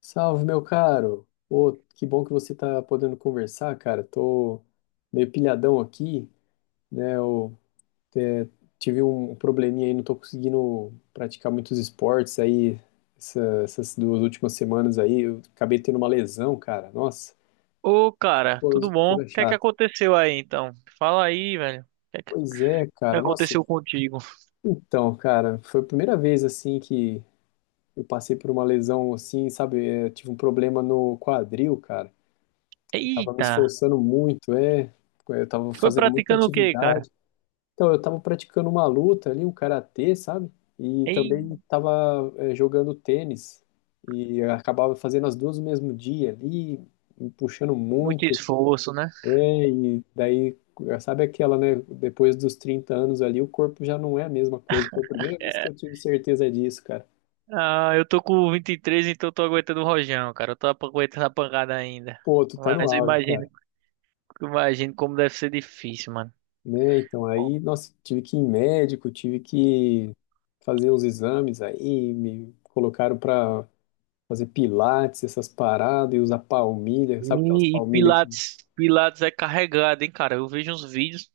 Salve, meu caro. Ô, que bom que você tá podendo conversar, cara. Tô meio pilhadão aqui, né? Eu é, tive um probleminha aí, não tô conseguindo praticar muitos esportes aí essas 2 últimas semanas aí. Eu acabei tendo uma lesão, cara. Nossa, Ô, cara, tudo coisa bom? O coisa que é que chata. aconteceu aí, então? Fala aí, velho. O que é que Pois é, cara. Nossa, aconteceu contigo? então, cara, foi a primeira vez assim que eu passei por uma lesão assim, sabe? É, tive um problema no quadril, cara. Tava me Eita, esforçando muito, é. Eu tava foi fazendo muita praticando o quê, cara? atividade. Então, eu tava praticando uma luta ali, um karatê, sabe? E Ei, também tava jogando tênis. E eu acabava fazendo as duas no mesmo dia ali, me puxando muito muito. esforço, né? É, e daí, sabe aquela, né? Depois dos 30 anos ali, o corpo já não é a mesma coisa. Foi a primeira vez que É, eu tive certeza disso, cara. ah, eu tô com 23, então eu tô aguentando o rojão, cara. Eu tô aguentando a pancada ainda. Pô, tu tá no Mas eu auge, cara, imagino, eu imagino como deve ser difícil, mano. né? Então Pô. aí, nossa, tive que ir em médico, tive que fazer uns exames aí, me colocaram para fazer pilates, essas paradas, e usar palmilha, sabe aquelas E palmilhas que, Pilates, Pilates é carregado, hein, cara? Eu vejo uns vídeos.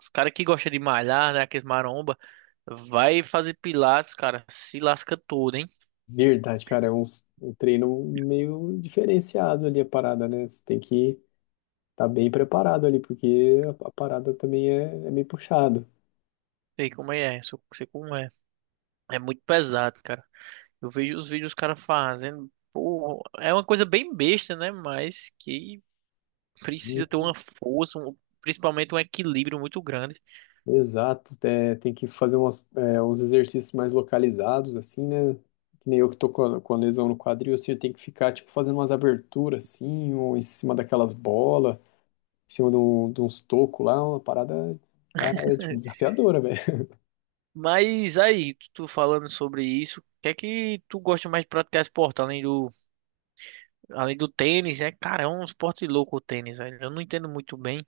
Os caras que gostam de malhar, né? Aqueles maromba, vai fazer pilates, cara, se lasca todo, hein? verdade, cara, é um treino meio diferenciado ali a parada, né? Você tem que estar bem preparado ali, porque a parada também é meio puxado. Sei como é, sei como é. É muito pesado, cara. Eu vejo os vídeos os caras fazendo, pô, é uma coisa bem besta, né? Mas que Sim, precisa ter uma força, um- principalmente um equilíbrio muito grande. exato, é, tem que fazer uns exercícios mais localizados, assim, né? Que nem eu que tô com a lesão no quadril, assim, eu tenho que ficar, tipo, fazendo umas aberturas, assim, ou em cima daquelas bolas, em cima de uns tocos lá, uma parada, cara, é, tipo, desafiadora, velho. Mas aí, tu falando sobre isso, o que é que tu gosta mais de praticar esporte, além do tênis, né? Cara, é um esporte louco o tênis, velho. Eu não entendo muito bem,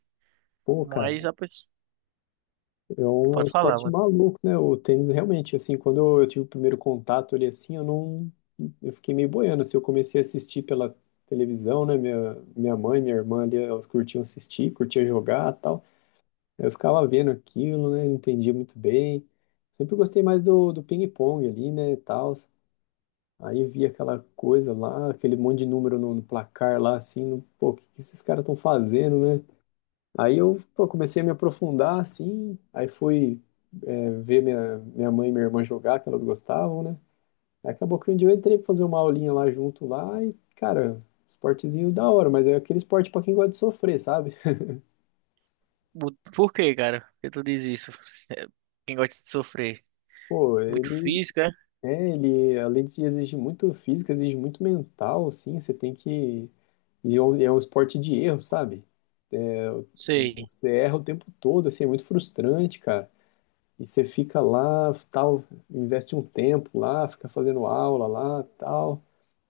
Pô, cara, mas a pessoa... é um Pode falar, esporte mano. maluco, né? O tênis, realmente, assim, quando eu, tive o primeiro contato ali, assim, eu não... Eu fiquei meio boiando, assim, eu comecei a assistir pela televisão, né? Minha mãe, minha irmã ali, elas curtiam assistir, curtiam jogar e tal. Eu ficava vendo aquilo, né? Não entendia muito bem. Sempre gostei mais do, ping-pong ali, né? E tal. Aí via aquela coisa lá, aquele monte de número no placar lá, assim, no, pô, o que que esses caras estão fazendo, né? Aí eu, pô, comecei a me aprofundar, assim, aí fui, é, ver minha, mãe e minha irmã jogar, que elas gostavam, né? Aí acabou que um dia eu entrei pra fazer uma aulinha lá junto lá e, cara, esportezinho da hora, mas é aquele esporte pra quem gosta de sofrer, sabe? Por que, cara? Por que tu diz isso? É, quem gosta de sofrer? Pô, Muito ele físico, é? É, ele, além de exigir muito físico, exige muito mental, assim, você tem que... E é um, esporte de erro, sabe? Sei. Você erra o tempo todo, assim, é muito frustrante, cara. E você fica lá, tal, investe um tempo lá, fica fazendo aula lá, tal.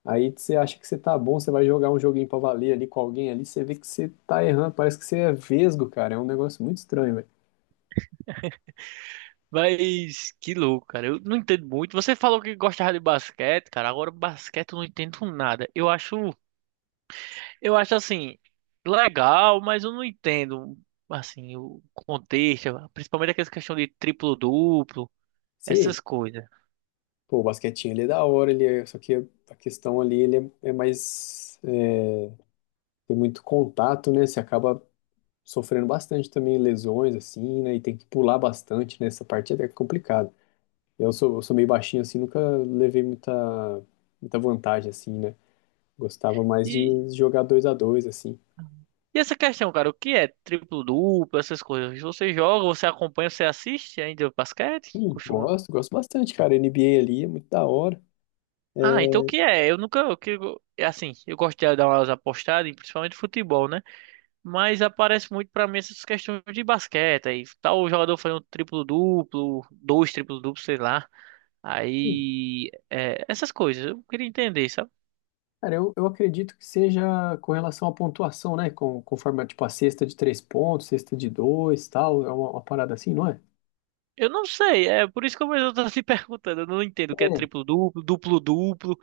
Aí você acha que você tá bom, você vai jogar um joguinho pra valer ali com alguém ali, você vê que você tá errando, parece que você é vesgo, cara. É um negócio muito estranho, velho. Mas que louco, cara. Eu não entendo muito. Você falou que gostava de basquete, cara. Agora basquete eu não entendo nada. Eu acho assim, legal, mas eu não entendo assim o contexto, principalmente aquela questão de triplo-duplo, Sim, essas coisas. pô, o basquetinho ele é da hora, ele é, só que a questão ali ele é mais tem muito contato, né? Você acaba sofrendo bastante também lesões, assim, né? E tem que pular bastante, nessa essa parte é até complicada. Eu sou, meio baixinho, assim, nunca levei muita vantagem, assim, né? Gostava mais de E, jogar dois a dois, assim. e essa questão, cara, o que é triplo-duplo, essas coisas? Você joga, você acompanha, você assiste ainda o basquete? Sim, Costuma. gosto, gosto bastante, cara. NBA ali é muito da hora. Ah, então o que é? Eu nunca, é assim, eu gosto de dar umas apostadas em, principalmente futebol, né? Mas aparece muito pra mim essas questões de basquete, aí tal jogador fazendo um triplo-duplo, dois triplo-duplos, sei lá. Sim. Aí, é, essas coisas, eu queria entender, sabe? Cara, eu, acredito que seja com relação à pontuação, né? Com, conforme, tipo, a cesta de três pontos, cesta de dois, tal. É uma, parada assim, não é? Eu não sei, é por isso que eu mesmo tô se perguntando, eu não entendo o que é É. triplo-duplo, duplo-duplo,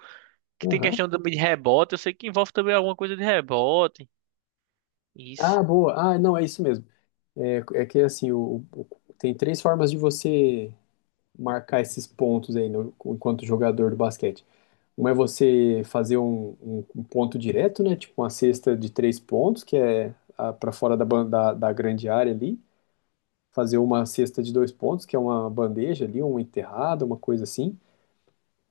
que tem Aham. questão também de rebote, eu sei que envolve também alguma coisa de rebote, isso. Ah, boa. Ah, não, é isso mesmo. É, é que assim, tem três formas de você marcar esses pontos aí no- enquanto jogador do basquete. Uma é você fazer um, um ponto direto, né? Tipo uma cesta de três pontos, que é para fora da grande área ali. Fazer uma cesta de dois pontos, que é uma bandeja ali, uma enterrada, uma coisa assim.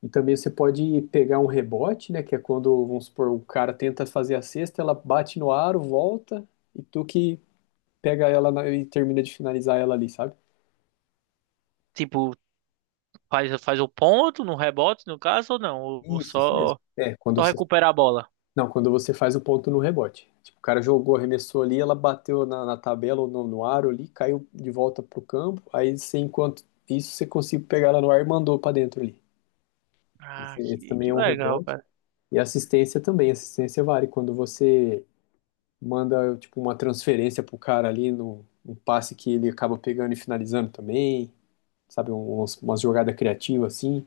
E também você pode pegar um rebote, né? Que é quando, vamos supor, o cara tenta fazer a cesta, ela bate no aro, volta, e tu que pega ela na- e termina de finalizar ela ali, sabe? Tipo, faz o ponto no rebote, no caso, ou não? Ou Isso mesmo. só É, quando só você. recuperar a bola. Não, quando você faz o ponto no rebote. Tipo, o cara jogou, arremessou ali, ela bateu na tabela ou no aro ali, caiu de volta pro campo. Aí você, enquanto isso, você conseguiu pegar ela no ar e mandou pra dentro ali. Ah, Esse, também que é um legal, rebote. cara. E assistência também. Assistência vale quando você manda, tipo, uma transferência pro cara ali no, um passe que ele acaba pegando e finalizando também. Sabe, umas, jogadas criativas assim.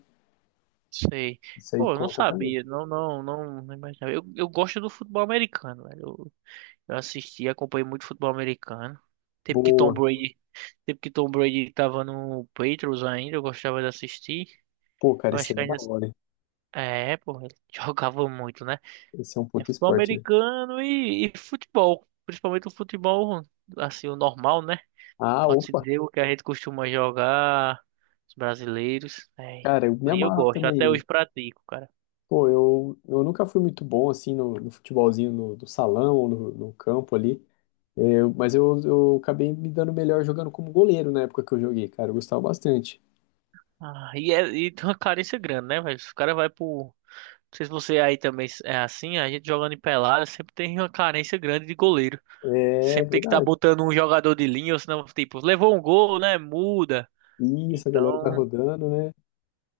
Sei. Isso aí Pô, eu não conta também. sabia. Não, não, não, não imaginava. Eu gosto do futebol americano, velho. Eu assisti, acompanhei muito futebol americano. Tempo que Tom Boa. Brady, tempo que Tom Brady tava no Patriots ainda, eu gostava de assistir. Pô, cara, Eu isso acho aí que é da ainda. hora, hein? É, pô, ele jogava muito, né? Esse é um É puto futebol esporte, né? americano e futebol. Principalmente o futebol, assim, o normal, né? Ah, Pode-se opa, dizer o que a gente costuma jogar, os brasileiros. É, e cara, eu me eu amarro gosto, até também. hoje pratico, cara. Pô, eu, nunca fui muito bom assim no futebolzinho no, do salão ou no campo ali. É, mas eu, acabei me dando melhor jogando como goleiro na época que eu joguei, cara. Eu gostava bastante. Ah, e, é, e tem uma carência grande, né, velho? Os caras vai pro. Não sei se você aí também é assim, a gente jogando em pelada sempre tem uma carência grande de goleiro. É Sempre tem que estar verdade. botando um jogador de linha, ou senão, tipo, levou um gol, né? Muda. Isso, a galera tá Então, rodando, né?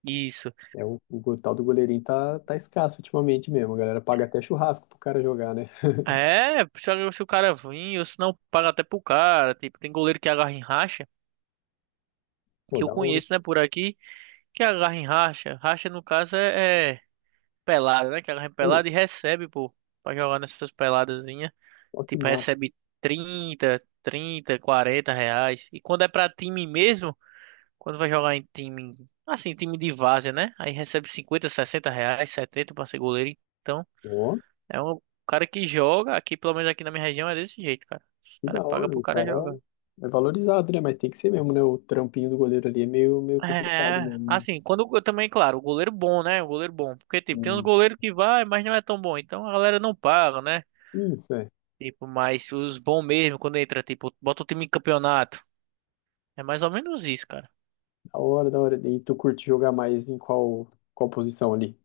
isso. É, o, tal do goleirinho tá escasso ultimamente mesmo. A galera paga até churrasco pro cara jogar, né? É, se o cara vir, ou senão paga até pro cara. Tipo, tem goleiro que agarra em racha, Pô, que eu da hora. conheço, né, por aqui. Que agarra em racha. Racha, no caso, é pelada, né? Que agarra em Ei, pelada e recebe, pô, pra jogar nessas peladazinhas. ó que Tipo, massa. recebe 30, 30, R$ 40. E quando é pra time mesmo, quando vai jogar em time, assim, time de várzea, né? Aí recebe 50, R$ 60, 70 pra ser goleiro. Então, Ó. é um cara que joga, aqui, pelo menos aqui na minha região, é desse jeito, cara. Os Que da caras pagam hora, pro o cara cara jogar. é valorizado, né? Mas tem que ser mesmo, né? O trampinho do goleiro ali é meio complicado É, mesmo. assim, quando eu também, claro, o goleiro bom, né? O goleiro bom. Porque, tipo, tem uns Né? goleiros que vai, mas não é tão bom. Então a galera não paga, né? É. É, isso, é. Tipo, mas os bons mesmo, quando entra, tipo, bota o time em campeonato. É mais ou menos isso, cara. Da hora, da hora. E tu curte jogar mais em qual, qual posição ali?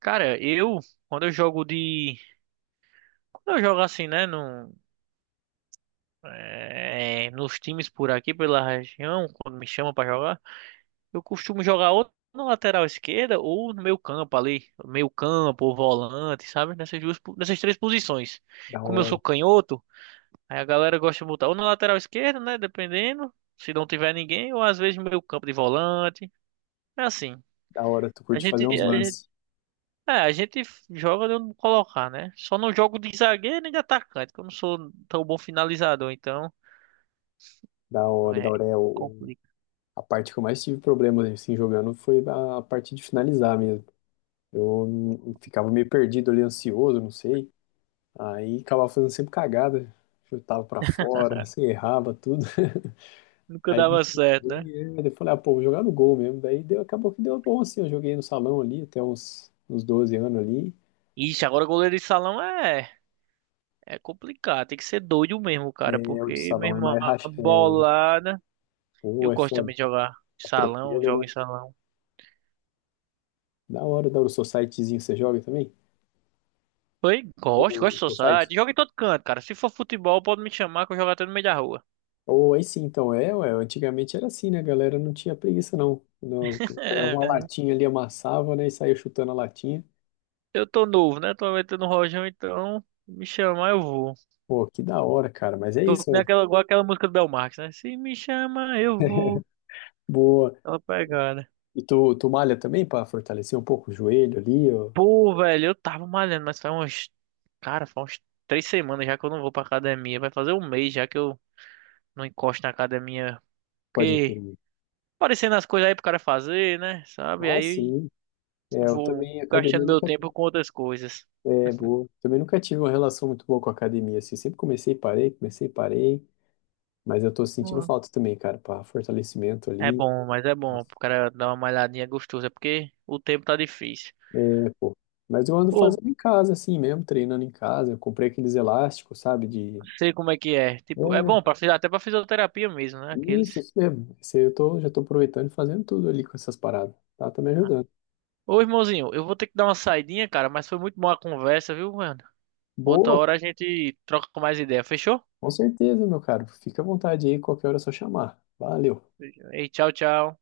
Cara, eu, quando eu jogo de. Quando eu jogo assim, né? No, é, nos times por aqui, pela região, quando me chamam pra jogar, eu costumo jogar ou na lateral esquerda ou no meio campo ali. Meio campo ou volante, sabe? Nessas três posições. Da Como eu hora, sou canhoto. Aí a galera gosta de botar ou na lateral esquerda, né? Dependendo. Se não tiver ninguém, ou às vezes no meio campo de volante. É assim. da hora. Tu A curte gente, fazer uns a gente, lances. a gente joga de onde colocar, né? Só não jogo de zagueiro nem de atacante, que eu não sou tão bom finalizador, então. Da hora, da É, hora. É, complica. a parte que eu mais tive problemas, assim, jogando foi a parte de finalizar mesmo. Eu ficava meio perdido ali, ansioso, não sei. Aí acabava fazendo sempre cagada. Chutava pra fora, assim, errava tudo. Nunca Aí me dava certo, né? frustrou e aí eu falei, ah, pô, vou jogar no gol mesmo. Daí deu, acabou que deu bom, assim. Eu joguei no salão ali até uns, 12 anos ali. Ixi, agora goleiro de salão é complicado. Tem que ser doido mesmo, cara, É, o de porque salão é mesmo mais a racha, é, bolada. pô, Eu é gosto foda, também de jogar em salão, atropelo, jogo em né? salão. Da hora, da hora. O societyzinho você joga também? Foi, O, gosto, gosto do society? Society. Jogo em todo canto, cara. Se for futebol, pode me chamar que eu jogo até no meio da rua. Ou aí sim, então, é, ué, antigamente era assim, né? A galera não tinha preguiça, não. Pegava uma É, latinha ali, amassava, né? E saía chutando a latinha. eu tô novo, né? Tô metendo no rojão, então me chamar eu vou. Pô, que da hora, cara. Mas é Tô isso, com ó. aquela, igual aquela música do Belmarx, né? Se me chama eu vou. Boa. Aquela pegada. E tu, malha também pra fortalecer um pouco o joelho ali, ó? Pô, velho, eu tava malhando, mas faz uns. Cara, faz uns 3 semanas já que eu não vou pra academia. Vai fazer um mês já que eu não encosto na academia. Pode Porque incluir. aparecendo as coisas aí pro cara fazer, né? Sabe? Ah, Aí sim. É, eu vou também, academia gastando meu nunca. tempo com outras coisas. É, boa. Também nunca tive uma relação muito boa com a academia, assim. Sempre comecei e parei, comecei e parei. Mas eu tô sentindo falta também, cara, para fortalecimento É ali. bom, mas é bom Nossa. pro cara dar uma malhadinha gostosa, porque o tempo tá difícil. É, pô. Mas eu ando Ou fazendo em casa, assim mesmo, treinando em casa. Eu comprei aqueles elásticos, sabe? De. sei como é que é. Tipo, é bom É, para até pra fisioterapia mesmo, né? isso, Aqueles. isso mesmo. Isso aí eu tô, já tô aproveitando e fazendo tudo ali com essas paradas. Tá, tá me Né? ajudando. Ô, irmãozinho, eu vou ter que dar uma saidinha, cara, mas foi muito boa a conversa, viu, mano? Outra Boa, hora a gente troca mais ideia, fechou? com certeza, meu caro. Fica à vontade aí, qualquer hora é só chamar. Valeu. E tchau, tchau.